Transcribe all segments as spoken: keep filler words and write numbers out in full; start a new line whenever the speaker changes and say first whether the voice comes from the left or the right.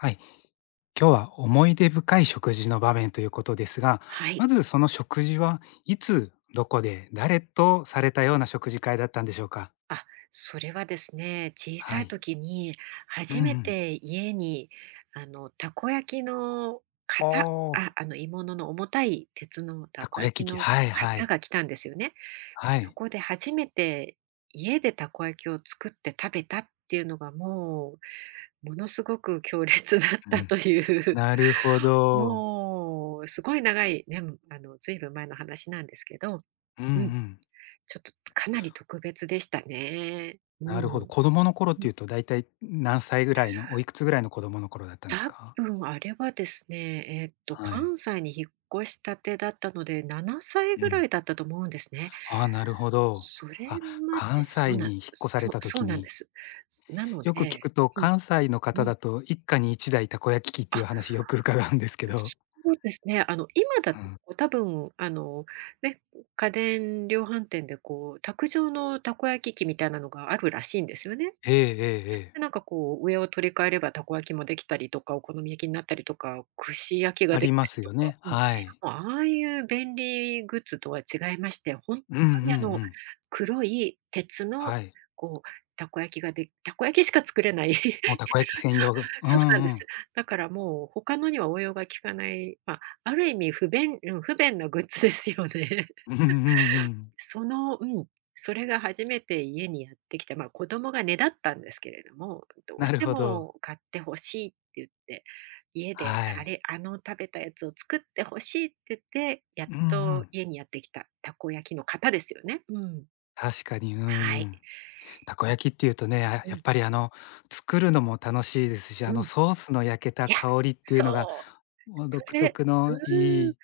left: はい、今日は思い出深い食事の場面ということですが、
right: はい。
left: まずその食事はいつ、どこで、誰とされたような食事会だったんでしょうか？
right: あ、それはですね、小さ
left: は
right: い
left: い。
right: 時に
left: うん
right: 初
left: う
right: め
left: ん。
right: て家に、あの、たこ焼きの
left: お
right: 型
left: お、
right: あ、あの、鋳物の重たい鉄のた
left: た
right: こ
left: こ
right: 焼き
left: 焼き器、
right: の
left: はいは
right: 型
left: い。
right: が来たんですよね。で、
left: は
right: そ
left: い。
right: こで初めて家でたこ焼きを作って食べたっていうのがもう、ものすごく強烈だっ
left: う
right: たと
left: ん。
right: いう
left: なるほ ど。
right: もうすごい長いね、あの、ずいぶん前の話なんですけど、
left: うんう
right: うん。
left: ん。
right: ちょっとかなり特別でしたね。う
left: なる
right: ん
left: ほ
right: う
left: ど。
right: ん。
left: 子供の頃っていうとだいたい何歳ぐらいの、おいくつぐらいの子供の頃だったんです
right: 多
left: か？
right: 分あれはですね、えーっと
left: はい。
right: 関西に引っ越したてだったので、ななさい
left: う
right: ぐらい
left: ん。
right: だったと思うんですね。
left: ああ、なるほど。
right: それ
left: あ、
right: まで
left: 関
right: そう
left: 西
right: なん
left: に引っ越さ
right: そ
left: れ
right: う
left: た
right: そう
left: 時
right: なんで
left: に
right: す。なの
left: よく聞
right: で、
left: くと、
right: うん
left: 関西の
right: う
left: 方
right: ん。
left: だと一家に一台たこ焼き器ってい
right: あ、
left: う話よく伺うんですけど。
right: そうですね。あの、今だ
left: う
right: と
left: ん。
right: 多分あの、ね、家電量販店でこう卓上のたこ焼き器みたいなのがあるらしいんですよね。
left: えええええ
right: で、な
left: え。
right: んかこう、上を取り替えればたこ焼きもできたりとか、お好み焼きになったりとか、串焼きが
left: あ
right: でき
left: りま
right: たり
left: す
right: と
left: よ
right: か、
left: ね。
right: うん。も
left: はい。
right: う、ああいう便利グッズとは違いまして、ほんと
left: うんうんう
right: にあの、
left: ん。
right: 黒い鉄の
left: はい。
right: こう、たこ焼きがでたこ焼きしか作れない。そう、
left: もうたこ焼き専用。うん
right: そうなんで
left: う
right: す。
left: ん。
right: だからもう他のには応用が利かない、ま、ある意味不便、うん、不便なグッズですよね。
left: うんうんうん。
right: その、うん、それが初めて家にやってきた、まあ、子供がねだったんですけれども、どう
left: な
right: し
left: る
right: て
left: ほど。
right: も買ってほしいって言って、家で
left: は
right: あ
left: い。
right: れ、あの食べたやつを作ってほしいって言って、やっ
left: うんう
right: と
left: ん。
right: 家にやってきたたこ焼きの型ですよね。うん。
left: 確かに、うんう
right: はい。
left: ん。たこ焼きっていうとね、あ、
right: う
left: や
right: ん、
left: っぱりあの、作るのも楽しいですし、あ
right: う
left: の
right: ん。
left: ソースの焼けた
right: いや、
left: 香りっていうのが、
right: そう、
left: もう
right: そ
left: 独
right: れ
left: 特のい
right: うーん、
left: い、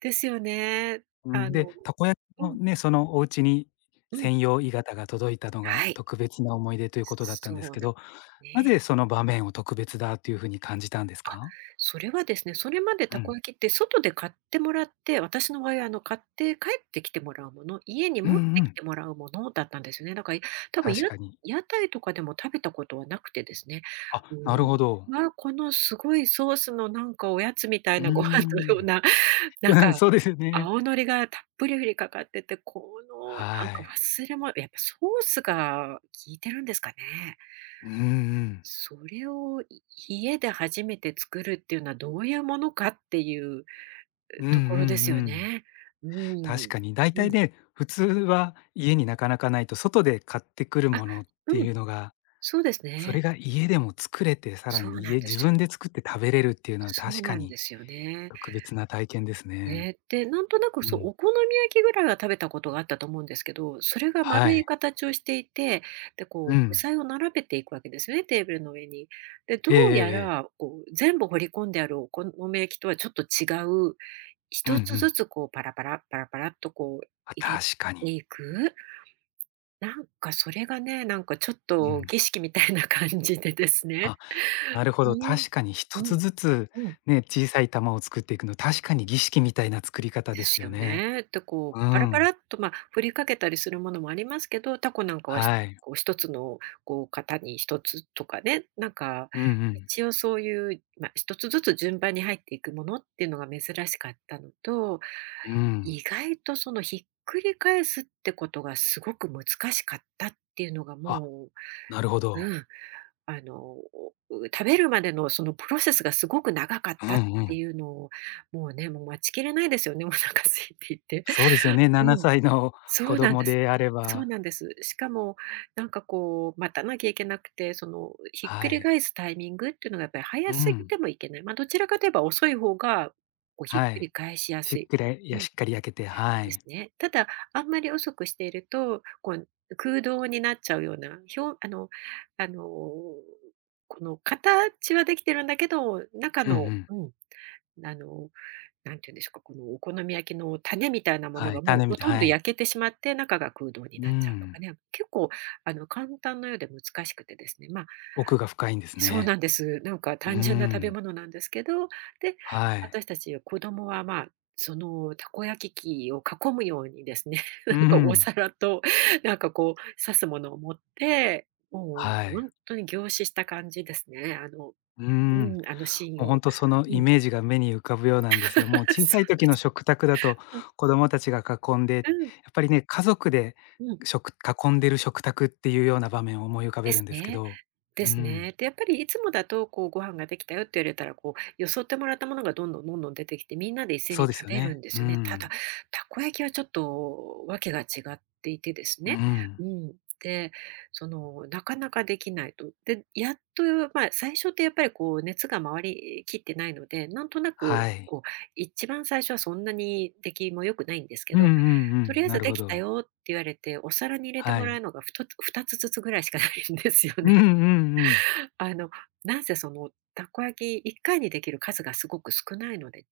right: ですよね。
left: う
right: あ
left: ん、で、
right: の
left: たこ焼き
right: う
left: の
right: ん、
left: ね、そのお家に
right: うん、
left: 専用鋳型が届いたのが
right: はい。
left: 特別な思い出ということだったん
right: そ
left: です
right: う
left: け
right: なんで
left: ど、
right: す
left: な
right: ね。
left: ぜその場面を特別だというふうに感じたんです
right: あ、
left: か？
right: それはですね、それまでた
left: うん。
right: こ焼きって外で買ってもらって、私の場合はあの買って帰ってきてもらうもの、家に
left: うん
right: 持って
left: う
right: き
left: ん。
right: てもらうものだったんですよね。だから多分
left: 確
right: や
left: かに。
right: 屋台とかでも食べたことはなくてですね。う
left: あ、なるほ
right: ん、
left: ど。
right: まあ、このすごいソースのなんかおやつみたい
left: うー
right: なご飯のよう
left: ん。
right: な、な
left: う
right: ん
left: ん、
right: か
left: そうですよね。
right: 青のりがたっぷりふりかかってて、この
left: は
right: なんか
left: い。
right: 忘れもやっぱソースが効いてるんですかね？
left: うんうん。
right: それをい家で初めて作るっていうのはどういうものかっていう
left: うんうんう
right: ところですよ
left: ん。
right: ね。う
left: 確
right: ん。
left: かに、大
right: う
left: 体
right: ん。
left: ね、普通は家になかなかないと、外で買ってくる
right: あ、
left: ものって
right: うん、
left: いうのが、
right: そうです
left: それ
right: ね。
left: が家でも作れて、さら
right: そう
left: に
right: な
left: 家
right: んで
left: 自
right: すよ。
left: 分で作って食べれるっていうのは
right: そう
left: 確
right: な
left: か
right: ん
left: に
right: ですよね。
left: 特別な体験ですね。
right: ね、で、なんとなく
left: う
right: そう、お
left: ん。
right: 好み焼きぐらいは食べたことがあったと思うんですけど、それが
left: は
right: 丸い
left: い。
right: 形をしていて、で、
left: う
right: こう具
left: ん。
right: 材を並べていくわけですよね、テーブルの上に。で、ど
left: えええ
right: うや
left: えええ。
right: らこう全部掘り込んであるお好み焼きとはちょっと違う、
left: うんう
right: 一つず
left: ん。
right: つこうパラパラ、パラパラっとこう
left: あ、
right: 入れ
left: 確か
right: て
left: に。
right: いく、なんかそれがね、なんかちょっ
left: う
right: と
left: ん。
right: 儀式みたいな感じでですね。
left: あ、なるほ
right: う
left: ど、
right: ん。
left: 確かに一
right: う
left: つ
right: ん、
left: ずつ
right: うん。
left: ね、小さい玉を作っていくの、確かに儀式みたいな作り方
right: で
left: です
right: す
left: よ
right: よ
left: ね。
right: ね。で、こう
left: う
right: パラパ
left: ん。
right: ラっと、まあ、振りかけたりするものもありますけど、タコなんかは、ひ
left: はい。
right: こう一つのこう型に一つとかね、なんか
left: うんうん。
right: 一応そういう、まあ、一つずつ順番に入っていくものっていうのが珍しかったのと、
left: う
right: 意
left: ん。
right: 外とそのひっくり返すってことがすごく難しかったっていうのが
left: あ、
right: も
left: なるほ
right: う、
left: ど。
right: うん、あの、食べるまでのそのプロセスがすごく長かっ
left: う
right: たっ
left: んう
right: て
left: ん。
right: いうのを、もうね、もう待ちきれないですよね、お腹空いていて。
left: そうですよね、
right: う
left: 7
right: ん、
left: 歳の
right: そ
left: 子
right: うなん
left: 供
right: です。
left: であれ
right: そう
left: ば、
right: なんです。しかも、なんかこう、待たなきゃいけなくて、その、ひっく
left: は
right: り
left: い。
right: 返すタイミングっていうのがやっぱり
left: う
right: 早すぎ
left: ん。
right: てもいけない。まあ、どちらかといえば遅い方が、こう、ひっ
left: は
right: くり
left: い。
right: 返しや
left: し
right: す
left: っ
right: い。
left: くりいや、しっかり焼けて、は
right: で
left: い。
right: すね。ただ、あんまり遅くしていると、こう空洞になっちゃうような、表あのあの、この形はできてるんだけど、中
left: うんう
right: の、
left: ん。
right: うん、あの、なんていうんですか、このお好み焼きの種みたいなもの
left: は
right: が
left: い、
right: もう
left: 種み
right: ほ
left: た、
right: とんど
left: はい。
right: 焼けてしまって、中が空洞に
left: う
right: なっちゃうとか
left: ん、
right: ね、結構あの簡単なようで難しくてですね、まあ、
left: 奥が深いんです
right: そうな
left: ね。
right: んです。なんか
left: う
right: 単純な食べ
left: ん。
right: 物なんですけど、で、
left: はい。
right: 私たち子供は、まあ、そのたこ焼き器を囲むようにですね、な
left: う
right: んかお
left: ん。
right: 皿となんかこう刺すものを持って、も
left: は
right: う
left: い。
right: 本当に凝視した感じですね。あの、
left: うん。
right: うん、あのシー
left: も
right: ン
left: う
right: を。
left: 本当その
right: う
left: イ
right: ん。
left: メージが目に浮かぶようなんですが、もう 小
right: そ
left: さい時の食卓だと
right: う。うん、
left: 子供たちが囲んで、やっ
right: う
left: ぱりね、家族で、
right: ん、うん。
left: 食囲んでる食卓っていうような場面を思い浮か
right: で
left: べる
right: す
left: んですけ
right: ね。
left: ど。
right: で
left: う
right: す
left: ん、
right: ね。で、やっぱりいつもだと、こう、ご飯ができたよって言われたら、こう、よそってもらったものがどんどんどんどん出てきて、みんなで一斉
left: そう
right: に
left: です
right: 食
left: よ
right: べる
left: ね。
right: んで
left: う
right: すよね。ただ、
left: ん、
right: たこ焼きはちょっとわけが違っていてです
left: う
right: ね。
left: ん、
right: うん。で、その、なかなかできないと。で、やっと、まあ、最初ってやっぱりこう、熱が回りきってないので、なんとなく、
left: はい。
right: こう、一番最初はそんなに出来も良くないんですけ
left: うんうん
right: ど、
left: う
right: とり
left: ん、
right: あえ
left: な
right: ず
left: る
right: で
left: ほ
right: きた
left: ど。
right: よって言われて、お皿に入れて
left: は
right: もらう
left: い。
right: のがふたつ、ふたつずつぐらいしかないんですよ
left: う
right: ね。
left: んうんうん。
right: あの、なんせその、たこ焼きいっかいにできる数がすごく少ないので、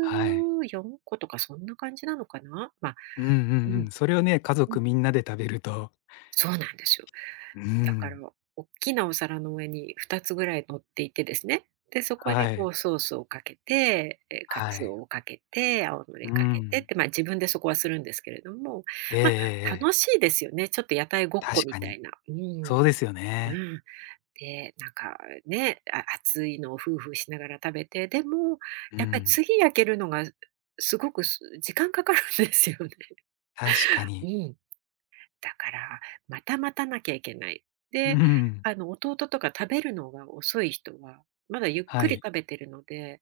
left: はい。
right: 個とかそんな感じなのかな。まあ、
left: うんう
right: う
left: んう
right: ん、
left: ん。それをね、家
right: うん、
left: 族みんなで食べると、
right: そうなんですよ。
left: う
right: だから
left: ん、
right: おっきなお皿の上にふたつぐらい乗っていてですね。で、そこに
left: は
right: こ
left: い、
right: うソースをかけて、え、カ
left: は
right: ツ
left: い。
right: オをかけて、青のり
left: う
right: かけてっ
left: ん。
right: て、まあ、自分でそこはするんですけれども、
left: ええええ
right: まあ、楽
left: え
right: し
left: え。
right: いですよね。ちょっと屋台ごっこ
left: 確
right: み
left: か
right: た
left: に。
right: いな。うん、
left: そうですよ
right: う
left: ね。
right: ん。で、なんかね、あ熱いのをフーフーしながら食べて、でも、
left: う
right: やっぱり
left: ん。
right: 次焼けるのがすごくす時間かかるんですよね。
left: 確か
right: う
left: に。
right: ん。だから、また待たなきゃいけない。
left: う
right: で、
left: ん。
right: あの、弟とか食べるのが遅い人は、まだゆっ
left: は
right: くり
left: い。
right: 食べてるので、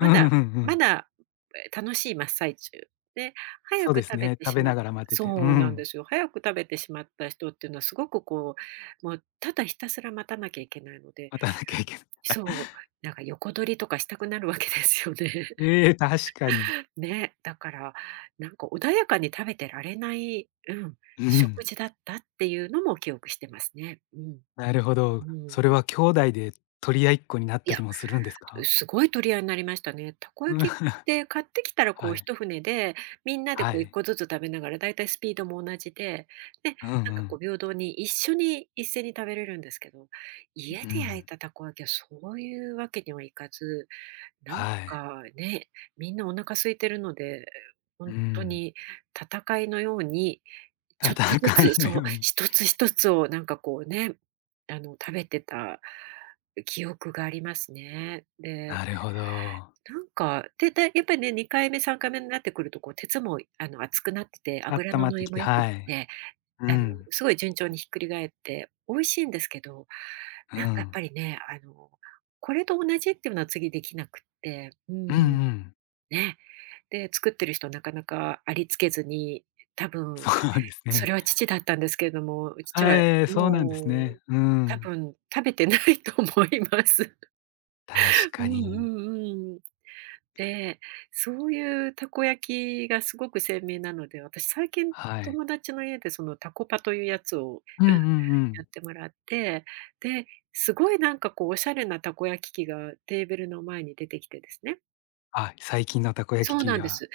left: うんうんう
right: だ
left: んう
right: ま
left: ん。
right: だ、え、楽しい真っ最中。で、早
left: そう
right: く
left: です
right: 食べ
left: ね、
right: て
left: 食
right: し
left: べ
right: まっ
left: ながら待ってて、う
right: そうなんで
left: ん、
right: すよ。早く食べてしまった人っていうのはすごくこう、もうただひたすら待たなきゃいけないので、
left: 待たなきゃいけない。
right: そう、なんか横取りとかしたくなるわけですよね。
left: ええ、確かに。
right: ね、だから、なんか穏やかに食べてられない、うん、
left: うん。
right: 食事だったっていうのも記憶してますね。うん。
left: なるほ
right: う
left: ど。それ
right: ん。
left: は兄弟で取り合いっこになっ
right: い
left: た
right: や、
left: りもするんですか？
right: すごい取り合いになりましたね。たこ
left: うん。
right: 焼きっ て買ってきたらこ
left: は
right: う
left: い。
right: 一船で、みんなで
left: は
right: こう一
left: い。
right: 個ずつ食べながら、だいたいスピードも同じで、で、
left: うんう
right: なんかこう
left: ん。
right: 平等に一緒に一斉に食べれるんですけど、家
left: う
right: で焼い
left: ん。
right: たたこ焼きはそういうわけにはいかず、なん
left: はい。
right: かね、みんなお腹空いてるので、
left: う
right: 本当
left: ん。
right: に戦いのように、ちょっとず
left: 戦い
right: つ、
left: の
right: そう、
left: ように。
right: 一つ一つをなんかこうね、あの、食べてた記憶がありますね。で、
left: なるほど。
right: なんか、で、だやっぱりね、にかいめ、さんかいめになってくると、こう鉄も、あの、厚くなってて、
left: あっ
right: 油
left: た
right: の
left: まっ
right: 乗
left: て
right: り
left: き
right: も
left: て、
right: 良くっ
left: はい。
right: て、
left: う
right: あの、
left: ん。
right: すごい順調にひっくり返って、美味しいんですけど、
left: う
right: なんかやっ
left: ん。
right: ぱりね、あの、これと同じっていうのは次できなくって、う
left: うんう
right: ん。
left: ん。
right: ね。で、作ってる人なかなかありつけずに、多分
left: そうです
right: そ
left: ね。
right: れは父だったんですけれども、父
left: あ、
right: は
left: ええ、そうなんです
right: もう
left: ね。う
right: 多
left: ん。
right: 分食べてないと思います。
left: 確
right: う
left: か
right: んう
left: に。
right: んうん。で、そういうたこ焼きがすごく鮮明なので、私最近
left: はい。
right: 友達の家でそのたこパというやつを、
left: うんう
right: う
left: ん
right: ん、
left: う
right: や
left: ん。
right: ってもらって、で、すごいなんかこうおしゃれなたこ焼き器がテーブルの前に出てきてですね。
left: あ、最近のたこ焼き
right: そう
left: 器
right: なんで
left: や。
right: す。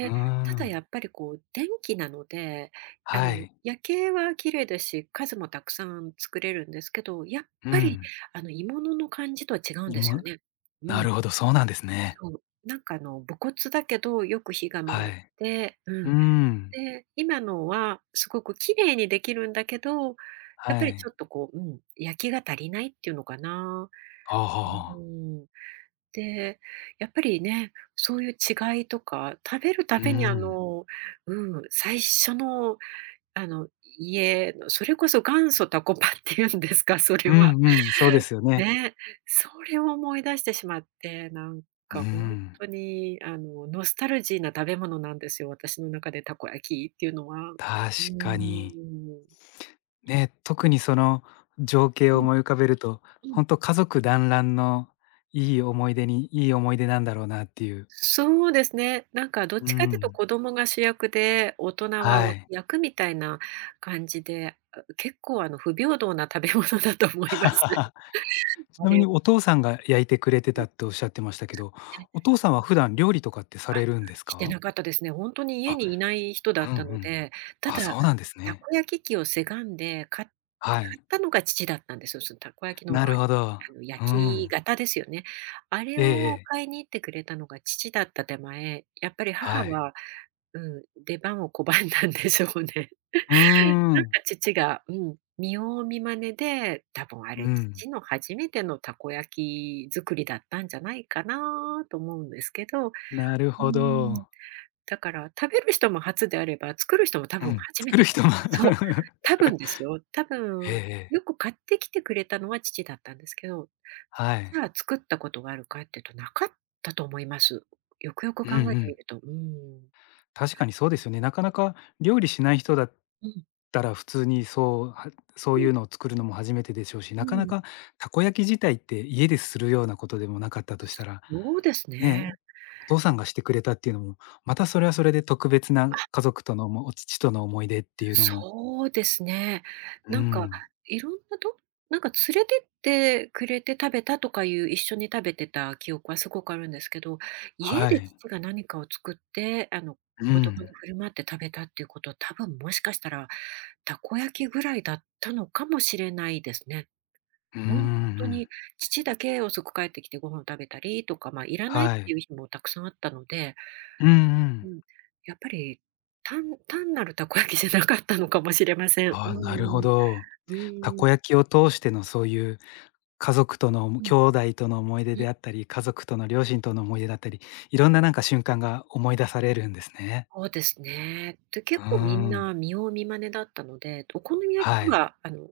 left: うー
right: ただ
left: ん。
right: やっぱりこう電気なので、あ
left: は
right: の
left: い。
right: 夜景は綺麗ですし、数もたくさん作れるんですけど、やっ
left: う
right: ぱり
left: ん。
right: あの鋳物の感じとは違うん
left: い
right: ですよ
left: も
right: ね。う
left: な
right: ん、
left: るほど、そうなんですね。
right: そう。なんかあの無骨だけどよく火が回っ
left: はい。
right: て、う
left: うー
right: ん。
left: ん。
right: で、今のはすごく綺麗にできるんだけど、やっ
left: は
right: ぱりちょ
left: い。
right: っとこう、うん、焼きが足りないっていうのかな。
left: ああ、はあ
right: う
left: はあ。
right: ん。で、やっぱりね、そういう違いとか、食べるた
left: うー
right: びにあ
left: ん。
right: の、うん、最初のあの、家のそれこそ元祖タコパって言うんですか、それ
left: う
right: は。
left: んうん、そうですよね。
right: ね、それを思い出してしまって、なん
left: うー
right: かほん
left: ん。
right: とにあの、ノスタルジーな食べ物なんですよ、私の中でたこ焼きっていうのは。うー
left: 確かに。
right: ん。
left: ね、特にその情景
right: う
left: を
right: ん、
left: 思い浮かべると、
right: う
left: ほ
right: ん。
left: んと家族団らんの、いい思い出に、いい思い出なんだろうなっていう。
right: そうですね。なんかどっ
left: う
right: ちかっていうと
left: ん。
right: 子供が主役で、大人は
left: は
right: 脇
left: い。
right: 役みたいな感じで、あ、結構あの不平等な食べ物だと思います。
left: ち
right: あ
left: なみ
right: れを
left: にお父さんが焼いてくれてたっておっしゃってましたけど、
right: ね。
left: お父さんは普段料理とかってさ
right: あ、
left: れるんです
right: して
left: か？
right: なかったですね。本当に家
left: あ、
right: にいない人だ
left: うん
right: っ
left: う
right: たの
left: ん。
right: で、た
left: あ、
right: だ、
left: そうなんです
right: た
left: ね。
right: こ焼き器をせがんで、か
left: は
right: 買
left: い。
right: ったのが父だったんですよ。そのたこ焼きの、
left: な
right: まあ、
left: るほど。
right: あの焼
left: う
right: き
left: ん。
right: 型ですよね。あれ
left: ええ
right: を
left: ええ。
right: 買いに行ってくれたのが父だった手前、やっぱり母
left: はい。
right: は、うん、出番を拒んだんでしょうね。
left: うー
right: なん
left: ん。
right: か父が、うん、見よう見まねで、多分あ
left: う
right: れ、
left: ん。
right: 父の初めてのたこ焼き作りだったんじゃないかなと思うんですけど。う
left: なる
right: ー
left: ほ
right: ん。
left: ど。
right: だから、食べる人も初であれば、作る人も多
left: う
right: 分
left: ん。
right: 初め
left: 作
right: て
left: る
right: だ。
left: 人も。
right: そう、多分ですよ。多
left: ええ
right: 分、
left: ええ。
right: よく買ってきてくれたのは父だったんですけど、
left: はい。
right: じゃあ作ったことがあるかっていうと、なかったと思います。よくよく
left: うんう
right: 考えてみ
left: ん、
right: ると、うん。
left: 確かにそうですよね。なかなか料理しない人だっ
right: うん、
left: たら普通にそう、は、そう
right: う
left: い
right: ん、
left: うのを作るのも初めてでしょうし、
right: う
left: なかな
right: ん。
left: かたこ焼き自体って家でするようなことでもなかったとしたら、
right: そうです
left: ね、
right: ね。
left: お、お父さんがしてくれたっていうのも、またそれはそれで特別な家族との、もお父との思い出っていうのも、
right: そうですね。
left: う
right: なんか、
left: ん、
right: いろんなとなんか連れてってくれて食べたとかいう一緒に食べてた記憶はすごくあるんですけど、家
left: は
right: で
left: い。
right: 父が何かを作って、あの、
left: う
right: 子供に
left: ん。
right: 振る舞って食べたっていうことは、多分もしかしたら、たこ焼きぐらいだったのかもしれないですね。
left: うんうんう
right: 本当
left: ん。
right: に父だけ遅く帰ってきてご飯を食べたりとか、まあ、いらないっ
left: は
right: てい
left: い。
right: う日もたくさんあったので、
left: うんう
right: う
left: ん。
right: ん、やっぱり、単単なるたこ焼きじゃなかったのかもしれません。うー
left: ああ、なるほ
right: ん。
left: ど。
right: う
left: た
right: ー
left: こ
right: ん。
left: 焼きを通してのそういう家族との、
right: うん、
left: 兄弟との思い出
right: うん。
left: であったり、家族との両親との思い出だったり、いろんななんか瞬間が思い出されるんですね。
right: そうですね。で、
left: うー
right: 結構みん
left: ん。
right: な見よう見まねだったので、お好み焼きと
left: はい。
right: は、あの、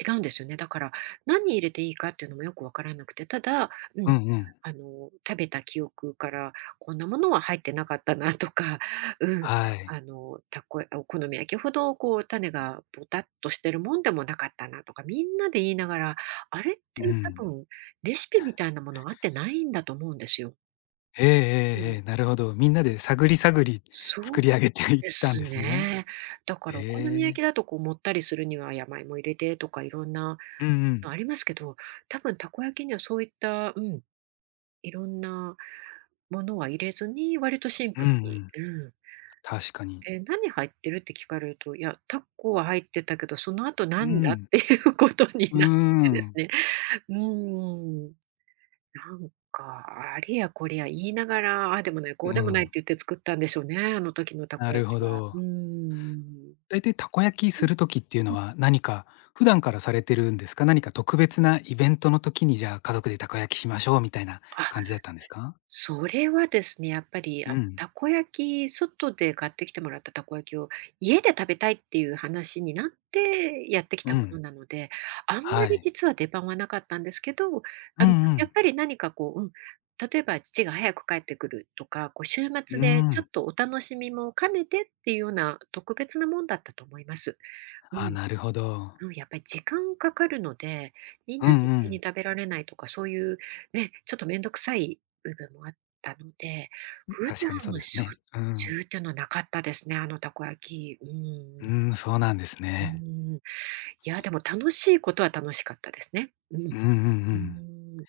right: 違うんですよね。だから、何入れていいかっていうのもよくわからなくて、ただ、う
left: う
right: ん、
left: んうん。
right: あの、食べた記憶から、こんなものは入ってなかったなとか、うん、
left: はい。
right: あの、たこお好み焼きほど、こう、種がボタっとしてるもんでもなかったなとか、みんなで言いながら、あれって
left: う
right: 多
left: ん。
right: 分、レシピみたいなものがあってないんだと思うんですよ。
left: ええええええ、なるほど。みんなで探り探り
right: そ
left: 作
right: う
left: り上げていっ
right: で
left: たん
right: す
left: ですね。
right: ね。だからお好み焼
left: え
right: きだ
left: え。
right: とこうもったりするには山芋入れてとかいろんな
left: うんうん。
right: のありますけど、多分たこ焼きにはそういった、うん、いろんなものは入れずに割とシン
left: うん
right: プ
left: う
right: ルに。
left: ん。
right: うん。
left: 確かに。
right: で、「何入ってる？」って聞かれると、いや、タコは入ってたけど、その後な
left: う
right: んだっ
left: ん。
right: ていうことに
left: うー
right: なってです
left: ん。
right: ね。うん。なんか、あれやこれや言いながら、ああでもない、こ
left: う
right: うでもないって
left: ん。
right: 言って作ったんでしょうね、あの時のた
left: な
right: こ焼
left: るほ
right: きは。うー
left: ど。
right: ん。
left: 大体たこ焼きする時っていうのは、何か普段からされてるんですか？何か特別なイベントの時に、じゃあ、家族でたこ焼きしましょうみたいな
right: あ、
left: 感じだったんですか？
right: それはですね、やっぱり、あ
left: う
right: の、
left: ん。
right: たこ焼き外で買ってきてもらったたこ焼きを家で食べたいっていう話になってやってきた
left: う
right: もの
left: ん。
right: なので、あんま
left: は
right: り
left: い。
right: 実は出番はなかったんですけど、
left: う
right: あ
left: ん
right: の、
left: う
right: やっ
left: ん。
right: ぱり何かこう、うん、例えば父が早く帰ってくるとか、こう週
left: う
right: 末
left: ー
right: でちょっ
left: ん。
right: とお楽しみも兼ねてっていうような特別なもんだったと思います。う
left: あ、
right: ん。
left: なるほど。
right: うん、やっぱり時間かかるので、みん
left: うん
right: な
left: うんうん、あ、なる
right: で一
left: ほど、う
right: 斉に
left: ん、
right: 食べられないとか、そういうね、ちょっとめんどくさい部分もあったので、
left: うん、
right: 普
left: 確かにそう
right: 段
left: です
right: しょっ
left: ね。う
right: ち
left: ん。
right: ゅうっていうのはなかったですね、あのたこ焼き。う
left: う
right: ん。
left: ん、そうなんです
right: うー
left: ね。
right: ん。いや、でも楽しいことは楽しかったですね。うん。
left: うんうんう
right: う
left: ん。
right: ん。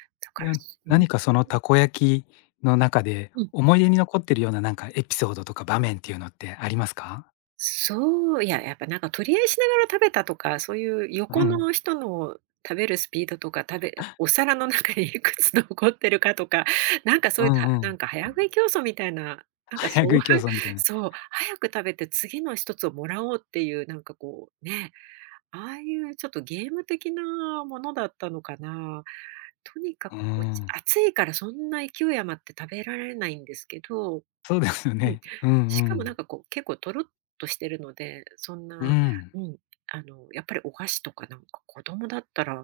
right: だ
left: い
right: から、
left: や、
right: うん。
left: 何かそのたこ焼きの中で、
right: うん。
left: 思い出に残ってるようななんかエピソードとか場面っていうのってありますか？
right: そう、いや、やっぱなんか取り合いしながら食べたとか、そういう
left: う
right: 横
left: ん。
right: の人の食べるスピードとか、食べお皿の中に いくつ残ってるかとか、なんかそう
left: う
right: いう、
left: ん
right: た
left: う
right: な
left: ん。
right: んか早食い競争みたいな、なんか
left: 早
right: そ
left: 食
right: う
left: い競争 みたいな。
right: そう、早く食べて次の一つをもらおうっていう、なんかこう、ね、ああいうちょっとゲーム的なものだったのかな。とにかく、
left: うー
right: おち
left: ん、
right: 暑いからそんな勢い余って食べられないんですけど。
left: そうですよ
right: うん。
left: ね。うんう
right: しかもなん
left: ん。
right: かこう、結構とろっとしてるので、そんな、
left: うん。
right: うん、あの、やっぱりお箸とかなんか子供だったら、な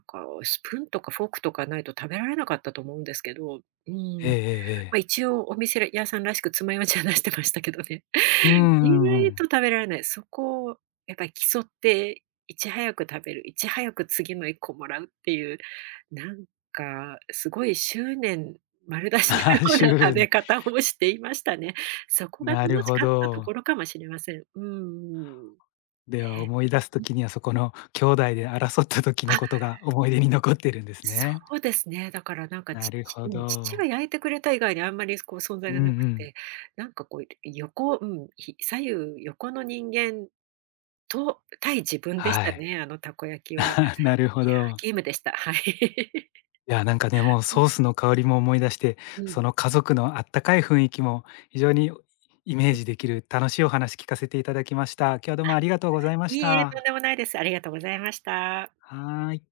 right: んかスプーンとかフォークとかないと食べられなかったと思うんですけど、うん。
left: えええええ
right: まあ、
left: え。
right: 一応お店屋さんらしく爪楊枝は出してましたけどね。
left: う んう
right: 意
left: んう
right: 外と
left: ん。
right: 食べられない。そこをやっぱり競って、いち早く食べる、いち早く次のいっこもらうっていう、なんかすごい執念丸出 しの
left: あ
right: よ
left: あ、
right: うな食
left: 週に。
right: べ方をしていましたね。そこが楽
left: なる
right: し
left: ほ
right: かったと
left: ど。
right: ころかもしれません。うん。あ、
left: では、思い出す時にはそこの兄弟で争った時のことが思い出に残ってるんです
right: そ
left: ね。
right: うですね。だからなんか、
left: な
right: 父、
left: るほ
right: うん、父
left: ど。
right: が焼いてくれた以外にあんまり、こう、存
left: う
right: 在
left: ん
right: が
left: う
right: なく
left: ん。
right: て、なんか、こう、横うん、ひ左右横の人間と対自分でし
left: は
right: た
left: い。
right: ね、あのたこ焼きは。
left: なるほど。
right: ゲームでした。はい。
left: いや、なんかね、もう
right: うん、
left: ソースの香りも思い出して、
right: うん。
left: その家族のあったかい雰囲気も非常にイメージできる楽しいお話聞かせていただきました。今日はどうもありがとうございま
right: い
left: し
right: いえ、とん
left: た。
right: でもないです。ありがとうございました。
left: はい。